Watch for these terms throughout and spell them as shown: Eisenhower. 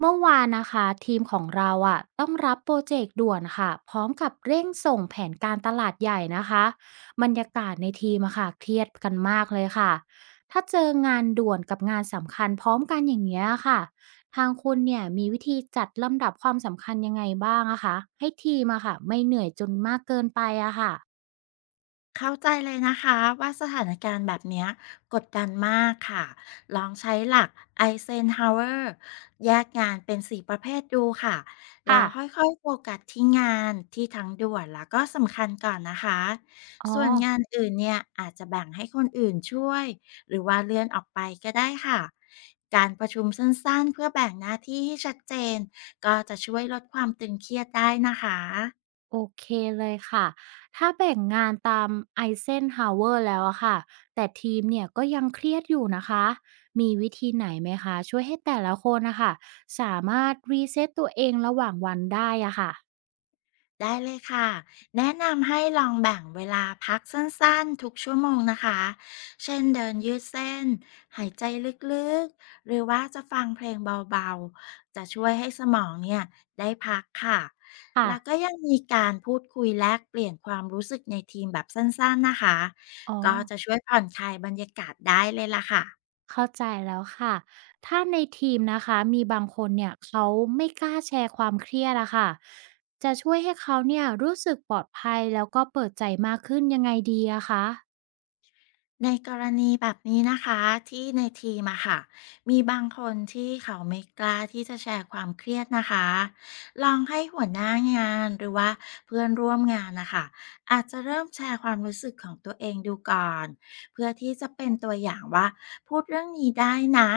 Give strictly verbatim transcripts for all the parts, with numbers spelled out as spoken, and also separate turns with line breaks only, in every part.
เมื่อวานนะคะทีมของเราอะต้องรับโปรเจกต์ด่วนค่ะพร้อมกับเร่งส่งแผนการตลาดใหญ่นะคะบรรยากาศในทีมอะค่ะเครียดกันมากเลยค่ะถ้าเจองานด่วนกับงานสำคัญพร้อมกันอย่างเงี้ยค่ะทางคุณเนี่ยมีวิธีจัดลำดับความสำคัญยังไงบ้างอะคะให้ทีมอะค่ะไม่เหนื่อยจนมากเกินไปอะค่ะ
เข้าใจเลยนะคะว่าสถานการณ์แบบเนี้ยกดดันมากค่ะลองใช้หลัก ไอเซนฮาวร์ แยกงานเป็นสี่ประเภทดูค่ะแล้
ค่ะ
วค่อยๆโฟกัสที่งานที่ทั้งด่วนแล้วก็สำคัญก่อนนะคะ
อ๋อ
ส่วนงานอื่นเนี่ยอาจจะแบ่งให้คนอื่นช่วยหรือว่าเลื่อนออกไปก็ได้ค่ะการประชุมสั้นๆเพื่อแบ่งหน้าที่ให้ชัดเจนก็จะช่วยลดความตึงเครียดได้นะคะ
โอเคเลยค่ะ ถ้าแบ่งงานตาม ไอเซนฮาวร์ แล้วอะค่ะ แต่ทีมเนี่ยก็ยังเครียดอยู่นะคะ มีวิธีไหนไหมคะ ช่วยให้แต่ละคนนะคะสามารถรีเซ็ตตัวเองระหว่างวันได้อะค่ะ
ได้เลยค่ะแนะนำให้ลองแบ่งเวลาพักสั้นๆทุกชั่วโมงนะคะเช่นเดินยืดเส้นหายใจลึกๆหรือว่าจะฟังเพลงเบาๆจะช่วยให้สมองเนี่ยได้พักค่ะ
ค่ะ
แล้วก็ยังมีการพูดคุยแลกเปลี่ยนความรู้สึกในทีมแบบสั้นๆนะคะ
อ๋อ
ก็จะช่วยผ่อนคลายบรรยากาศได้เลยล่ะค่ะ
เข้าใจแล้วค่ะ ถ้าในทีมนะคะมีบางคนเนี่ยเขาไม่กล้าแชร์ความเครียดอะค่ะจะช่วยให้เขาเนี่ยรู้สึกปลอดภัยแล้วก็เปิดใจมากขึ้นยังไงดีอะคะ
ในกรณีแบบนี้นะคะที่ในทีมอะค่ะมีบางคนที่เขาไม่กล้าที่จะแชร์ความเครียดนะคะลองให้หัวหน้างานหรือว่าเพื่อนร่วมงานนะคะอาจจะเริ่มแชร์ความรู้สึกของตัวเองดูก่อนเพื่อที่จะเป็นตัวอย่างว่าพูดเรื่องนี้ได้นะ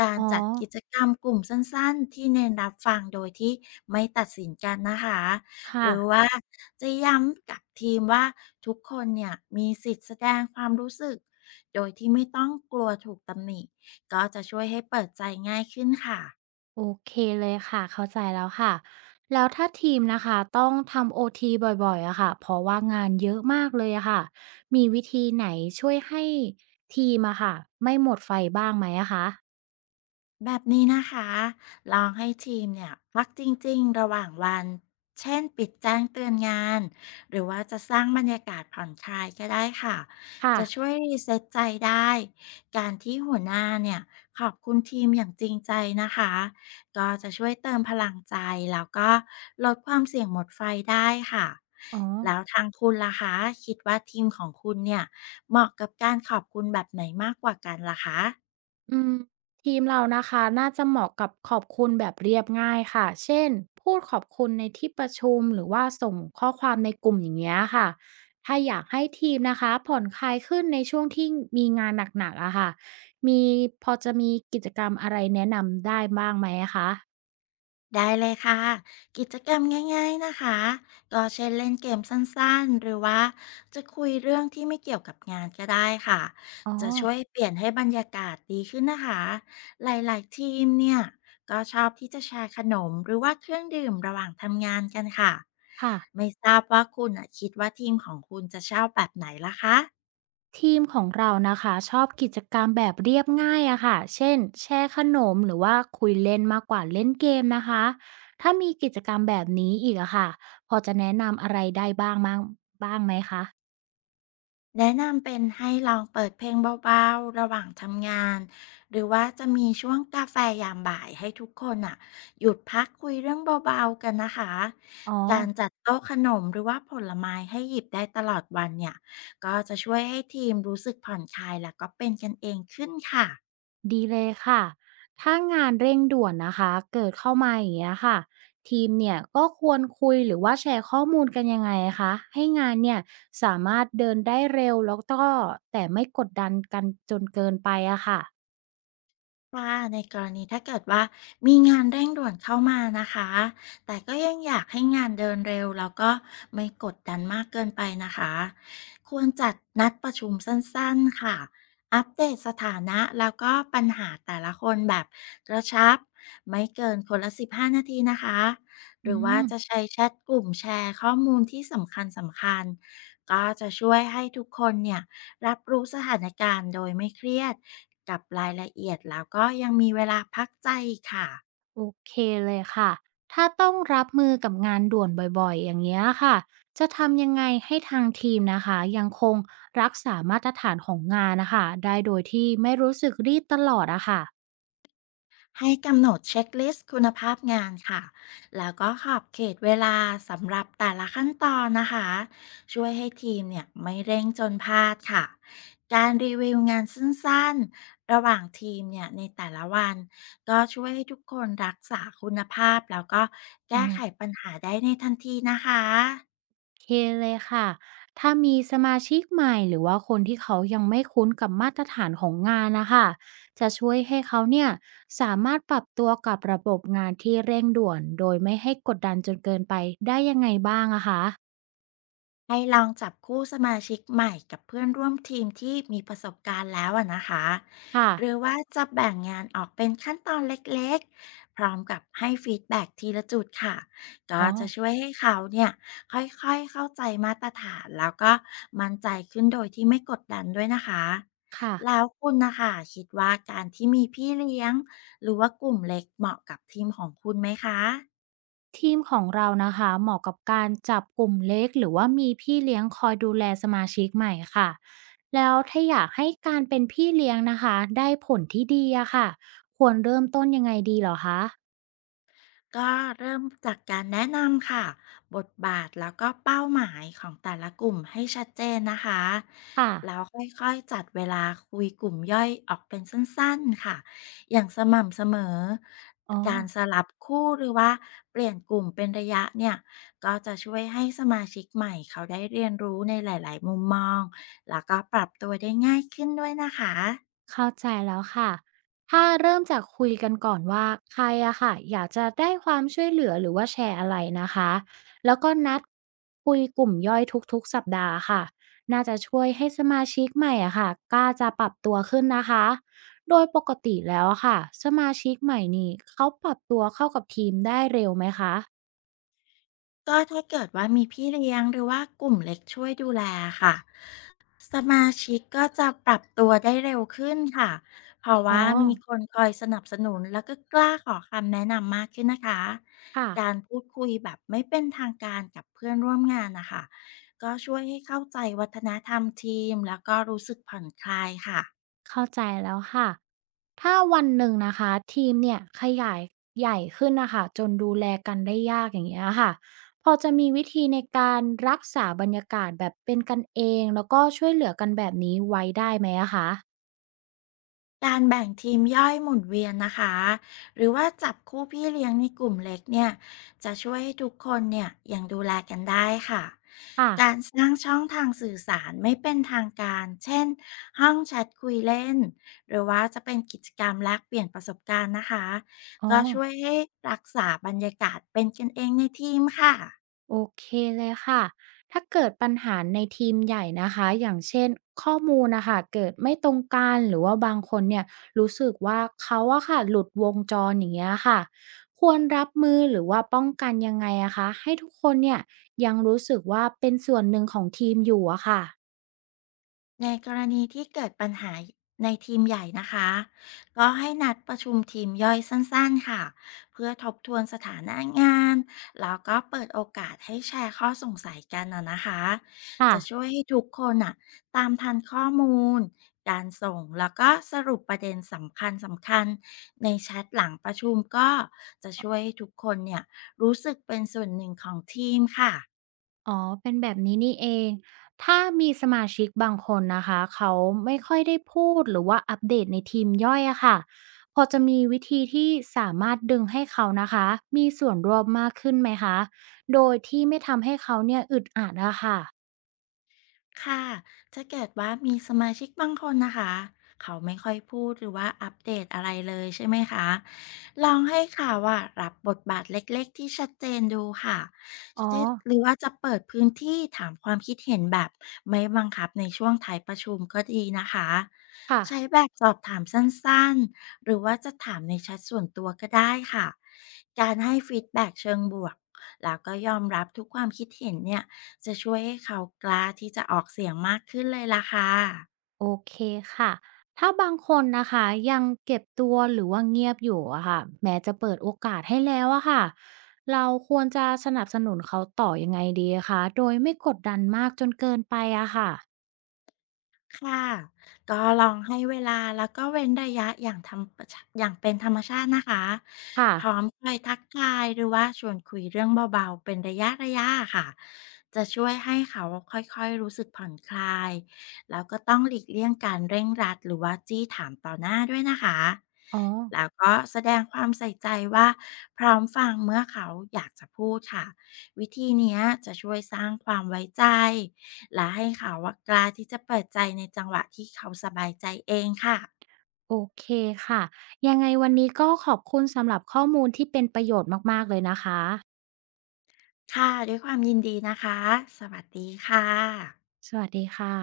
การ
อ๋อ
จัดกิจกรรมกลุ่มสั้นๆที่เน้นรับฟังโดยที่ไม่ตัดสินกันนะคะ ห
ค่ะ
รือว่าจะย้ำกับทีมว่าทุกคนเนี่ยมีสิทธิ์แสดงความรู้สึกโดยที่ไม่ต้องกลัวถูกตำหนิก็จะช่วยให้เปิดใจง่ายขึ้นค่ะ
โอเคเลยค่ะเข้าใจแล้วค่ะแล้วถ้าทีมนะคะต้องทำโอทีบ่อยๆอะค่ะเพราะว่างานเยอะมากเลยอะค่ะมีวิธีไหนช่วยให้ทีมอะค่ะไม่หมดไฟบ้างไหมอะคะ
แบบนี้นะคะลองให้ทีมเนี่ยพักจริงๆระหว่างวันเช่นปิดแจ้งเตือนงานหรือว่าจะสร้างบรรยากาศผ่อนคลายก็ได้ค่ะ
ค่ะ
จะช่วยรีเซ็ตใจได้การที่หัวหน้าเนี่ยขอบคุณทีมอย่างจริงใจนะคะก็จะช่วยเติมพลังใจแล้วก็ลดความเสี่ยงหมดไฟได้ค่ะ
อ๋อ
แล้วทางคุณล่ะคะคิดว่าทีมของคุณเนี่ยเหมาะกับการขอบคุณแบบไหนมากกว่ากันล่ะคะ
อืมทีมเรานะคะน่าจะเหมาะกับขอบคุณแบบเรียบง่ายค่ะเช่นพูดขอบคุณในที่ประชุมหรือว่าส่งข้อความในกลุ่มอย่างเงี้ยค่ะถ้าอยากให้ทีมนะคะผ่อนคลายขึ้นในช่วงที่มีงานหนักๆอะค่ะมีพอจะมีกิจกรรมอะไรแนะนำได้บ้างไหมคะ
ได้เลยค่ะกิจกรรมง่ายๆนะคะก็เช่นเล่นเกมสั้นๆหรือว่าจะคุยเรื่องที่ไม่เกี่ยวกับงานก็ได้ค่ะ
อ๋อ
จะช่วยเปลี่ยนให้บรรยากาศดีขึ้นนะคะหลายๆทีมเนี่ยก็ชอบที่จะแชร์ขนมหรือว่าเครื่องดื่มระหว่างทำงานกันค่ะ
ค่ะ
ไม่ทราบว่าคุณอะคิดว่าทีมของคุณจะชอบแบบไหนล่ะคะ
ทีมของเรานะคะชอบกิจกรรมแบบเรียบง่ายอะค่ะเช่นแชร์ขนมหรือว่าคุยเล่นมากกว่าเล่นเกมนะคะถ้ามีกิจกรรมแบบนี้อีกอะค่ะพอจะแนะนำอะไรได้บ้างบ้างบ้างไหมคะ
แนะนำเป็นให้ลองเปิดเพลงเบาๆ ระหว่างทำงาน หรือว่าจะมีช่วงกาแฟยามบ่ายให้ทุกคนอ่ะหยุดพักคุยเรื่องเบาๆกันนะคะ
อ๋อ
การจัดโต๊ะขนมหรือว่าผลไม้ให้หยิบได้ตลอดวันเนี่ยก็จะช่วยให้ทีมรู้สึกผ่อนคลายแล้วก็เป็นกันเองขึ้นค่ะ
ดีเลยค่ะถ้างานเร่งด่วนนะคะเกิดเข้ามาอย่างเงี้ยค่ะทีมเนี่ยก็ควรคุยหรือว่าแชร์ข้อมูลกันยังไงคะให้งานเนี่ยสามารถเดินได้เร็วแล้วก็แต่ไม่กดดันกันจนเกินไปอะค่ะ
ค่ะในกรณีถ้าเกิดว่ามีงานเร่งด่วนเข้ามานะคะแต่ก็ยังอยากให้งานเดินเร็วแล้วก็ไม่กดดันมากเกินไปนะคะควรจัดนัดประชุมสั้นๆค่ะอัปเดตสถานะแล้วก็ปัญหาแต่ละคนแบบกระชับไม่เกินคนละสิบห้านาทีนะคะห
อื
รือว่าจะ
ม
ใช้แชทกลุ่มแชร์ข้อมูลที่สำคัญสำคัญก็จะช่วยให้ทุกคนเนี่ย รับรู้สถานการณ์โดยไม่เครียดกับรายละเอียดแล้วก็ยังมีเวลาพักใจค่ะ
โอเคเลยค่ะถ้าต้องรับมือกับงานด่วนบ่อยๆอย่างเงี้ยค่ะจะทำยังไงให้ทางทีมนะคะยังคงรักษามาตรฐานของงานนะคะได้โดยที่ไม่รู้สึกรีบตลอดอะค่ะ
ให้กำหนดเช็คลิสต์คุณภาพงานค่ะแล้วก็ขอบเขตเวลาสำหรับแต่ละขั้นตอนนะคะช่วยให้ทีมเนี่ยไม่เร่งจนพลาดค่ะการรีวิวงานสั้น ๆ ระหว่างทีมเนี่ยในแต่ละวันก็ช่วยให้ทุกคนรักษาคุณภาพแล้วก็แก้ไข
โอ
ปัญหาได้ในทันทีนะคะ
เคเลยค่ะถ้ามีสมาชิกใหม่หรือว่าคนที่เขายังไม่คุ้นกับมาตรฐานของงานนะคะจะช่วยให้เขาเนี่ยสามารถปรับตัวกับระบบงานที่เร่งด่วนโดยไม่ให้กดดันจนเกินไปได้ยังไงบ้างอะคะ
ให้ลองจับคู่สมาชิกใหม่กับเพื่อนร่วมทีมที่มีประสบการณ์แล้วอะนะคะ
ค่ะ
หรือว่าจะแบ่งงานออกเป็นขั้นตอนเล็กๆพร้อมกับให้ฟีดแบ็กทีละจุดค่ะก็
อ๋อ
จะช่วยให้เขาเนี่ยค่อยๆเข้าใจมาตรฐานแล้วก็มั่นใจขึ้นโดยที่ไม่กดดันด้วยนะคะ
ค่ะ
แล้วคุณนะคะคิดว่าการที่มีพี่เลี้ยงหรือว่ากลุ่มเล็กเหมาะกับทีมของคุณไหมคะ
ทีมของเรานะคะเหมาะกับการจับกลุ่มเล็กหรือว่ามีพี่เลี้ยงคอยดูแลสมาชิกใหม่ค่ะแล้วถ้าอยากให้การเป็นพี่เลี้ยงนะคะได้ผลที่ดีอะค่ะควรเริ่มต้นยังไงดีเหรอคะ
ก็เริ่มจากการแนะนำค่ะบทบาทแล้วก็เป้าหมายของแต่ละกลุ่มให้ชัดเจนนะคะ
ค่ะ
แล้วค่อยๆจัดเวลาคุยกลุ่มย่อยออกเป็นสั้นๆค่ะอย่างสม่ำเสมอ
อ๋อ
การสลับคู่หรือว่าเปลี่ยนกลุ่มเป็นระยะเนี่ยก็จะช่วยให้สมาชิกใหม่เขาได้เรียนรู้ในหลายๆมุมมองแล้วก็ปรับตัวได้ง่ายขึ้นด้วยนะคะ
เข้าใจแล้วค่ะ ถ้าเริ่มจากคุยกันก่อนว่าใครอะค่ะอยากจะได้ความช่วยเหลือหรือว่าแชร์อะไรนะคะแล้วก็นัดคุยกลุ่มย่อยทุกๆสัปดาห์ค่ะน่าจะช่วยให้สมาชิกใหม่อะค่ะกล้าจะปรับตัวขึ้นนะคะโดยปกติแล้วอะค่ะสมาชิกใหม่นี่เขาปรับตัวเข้ากับทีมได้เร็วไหมคะ
ก็ถ้าเกิดว่ามีพี่เลี้ยงหรือว่ากลุ่มเล็กช่วยดูแลค่ะสมาชิกก็จะปรับตัวได้เร็วขึ้นค่ะเพราะ
อ๋อ
ว่ามีคนคอยสนับสนุนแล้วก็กล้าขอคำแนะนำมากขึ้นนะคะ
ค่ะ
การพูดคุยแบบไม่เป็นทางการกับเพื่อนร่วมงานนะคะก็ช่วยให้เข้าใจวัฒนธรรมทีมแล้วก็รู้สึกผ่อนคลายค่ะ
เข้าใจแล้วค่ะถ้าวันหนึ่งนะคะทีมเนี่ยขยายใหญ่ขึ้นนะคะจนดูแลกันได้ยากอย่างเงี้ยค่ะพอจะมีวิธีในการรักษาบรรยากาศแบบเป็นกันเองแล้วก็ช่วยเหลือกันแบบนี้ไว้ได้ไหมอะคะ
การแบ่งทีมย่อยหมุนเวียนนะคะหรือว่าจับคู่พี่เลี้ยงในกลุ่มเล็กเนี่ยจะช่วยให้ทุกคนเนี่ยยังดูแลกันได้ค่ะ
ค่ะ
การสร้างช่องทางสื่อสารไม่เป็นทางการเช่นห้องแชทคุยเล่นหรือว่าจะเป็นกิจกรรมแลกเปลี่ยนประสบการณ์นะคะ
อ๋อ
ก็ช่วยให้รักษาบรรยากาศเป็นกันเองในทีมค่ะ
โอเคเลยค่ะถ้าเกิดปัญหาในทีมใหญ่นะคะอย่างเช่นข้อมูลนะคะเกิดไม่ตรงกันหรือว่าบางคนเนี่ยรู้สึกว่าเขาอะค่ะหลุดวงจรอย่างเงี้ยค่ะควรรับมือหรือว่าป้องกันยังไงอะคะ ให้ทุกคนเนี่ยยังรู้สึกว่าเป็นส่วนหนึ่งของทีมอยู่อะค่ะ
ในกรณีที่เกิดปัญหาในทีมใหญ่นะคะก็ให้นัดประชุมทีมย่อยสั้นๆค่ะเพื่อทบทวนสถานะงานแล้วก็เปิดโอกาสให้แชร์ข้อสงสัยกันนะนะคะ
ค่ะ
จะช่วยให้ทุกคนอ่ะตามทันข้อมูลการส่งแล้วก็สรุปประเด็นสำคัญสำคัญในแชทหลังประชุมก็จะช่วยให้ทุกคนเนี่ยรู้สึกเป็นส่วนหนึ่งของทีมค่ะ
อ๋อ เป็นแบบนี้นี่เอง ถ้ามีสมาชิกบางคนนะคะ เขาไม่ค่อยได้พูดหรือว่าอัปเดตในทีมย่อยอะค่ะพอจะมีวิธีที่สามารถดึงให้เขานะคะ มีส่วนร่วมมากขึ้นไหมคะ โดยที่ไม่ทำให้เขาเนี่ยอึดอัดอะค่ะ
ค่ะถ้าเกิดว่ามีสมาชิกบางคนนะคะเขาไม่ค่อยพูดหรือว่าอัปเดตอะไรเลยใช่ไหมคะลองให้ค่ะว่ารับบทบาทเล็กๆที่ชัดเจนดูค่ะ
อ๋อ
เช่นหรือว่าจะเปิดพื้นที่ถามความคิดเห็นแบบไม่บังคับในช่วงท้ายประชุมก็ดีนะคะ
ค่ะ
ใช้แบบสอบถามสั้นๆหรือว่าจะถามในแชทส่วนตัวก็ได้ค่ะการให้ฟีดแบ็กเชิงบวกแล้วก็ยอมรับทุกความคิดเห็นเนี่ย จะช่วยให้เขากล้าที่จะออกเสียงมากขึ้นเลยล่ะค่ะ
โอเคค่ะ ถ้าบางคนนะคะยังเก็บตัวหรือว่าเงียบอยู่อะค่ะแม้จะเปิดโอกาสให้แล้วอะค่ะ เราควรจะสนับสนุนเขาต่อยังไงดีคะ โดยไม่กดดันมากจนเกินไปอะค่ะ
ค่ะก็ลองให้เวลาแล้วก็เว้นระยะอย่างธรรมประชอย่างเป็นธรรมชาตินะคะ
ค่ะ
พร้อมคอยทักทายหรือว่าชวนคุยเรื่องเบาๆเป็นระยะระยะค่ะจะช่วยให้เขาค่อยๆรู้สึกผ่อนคลายแล้วก็ต้องหลีกเลี่ยงการเร่งรัดหรือว่าจี้ถามต่อหน้าด้วยนะคะ
อ๋อ
แล้วก็แสดงความใส่ใจว่าพร้อมฟังเมื่อเขาอยากจะพูดค่ะวิธีเนี้ยจะช่วยสร้างความไว้ใจ และให้เขาว่ะกล้าที่จะเปิดใจในจังหวะที่เขาสบายใจเองค่ะ
โอเคค่ะ ยังไงวันนี้ก็ขอบคุณสำหรับข้อมูลที่เป็นประโยชน์มากๆเลยนะคะ
ค่ะด้วยความยินดีนะคะ สวัสดีค่ะ
สวัสดีค่ะ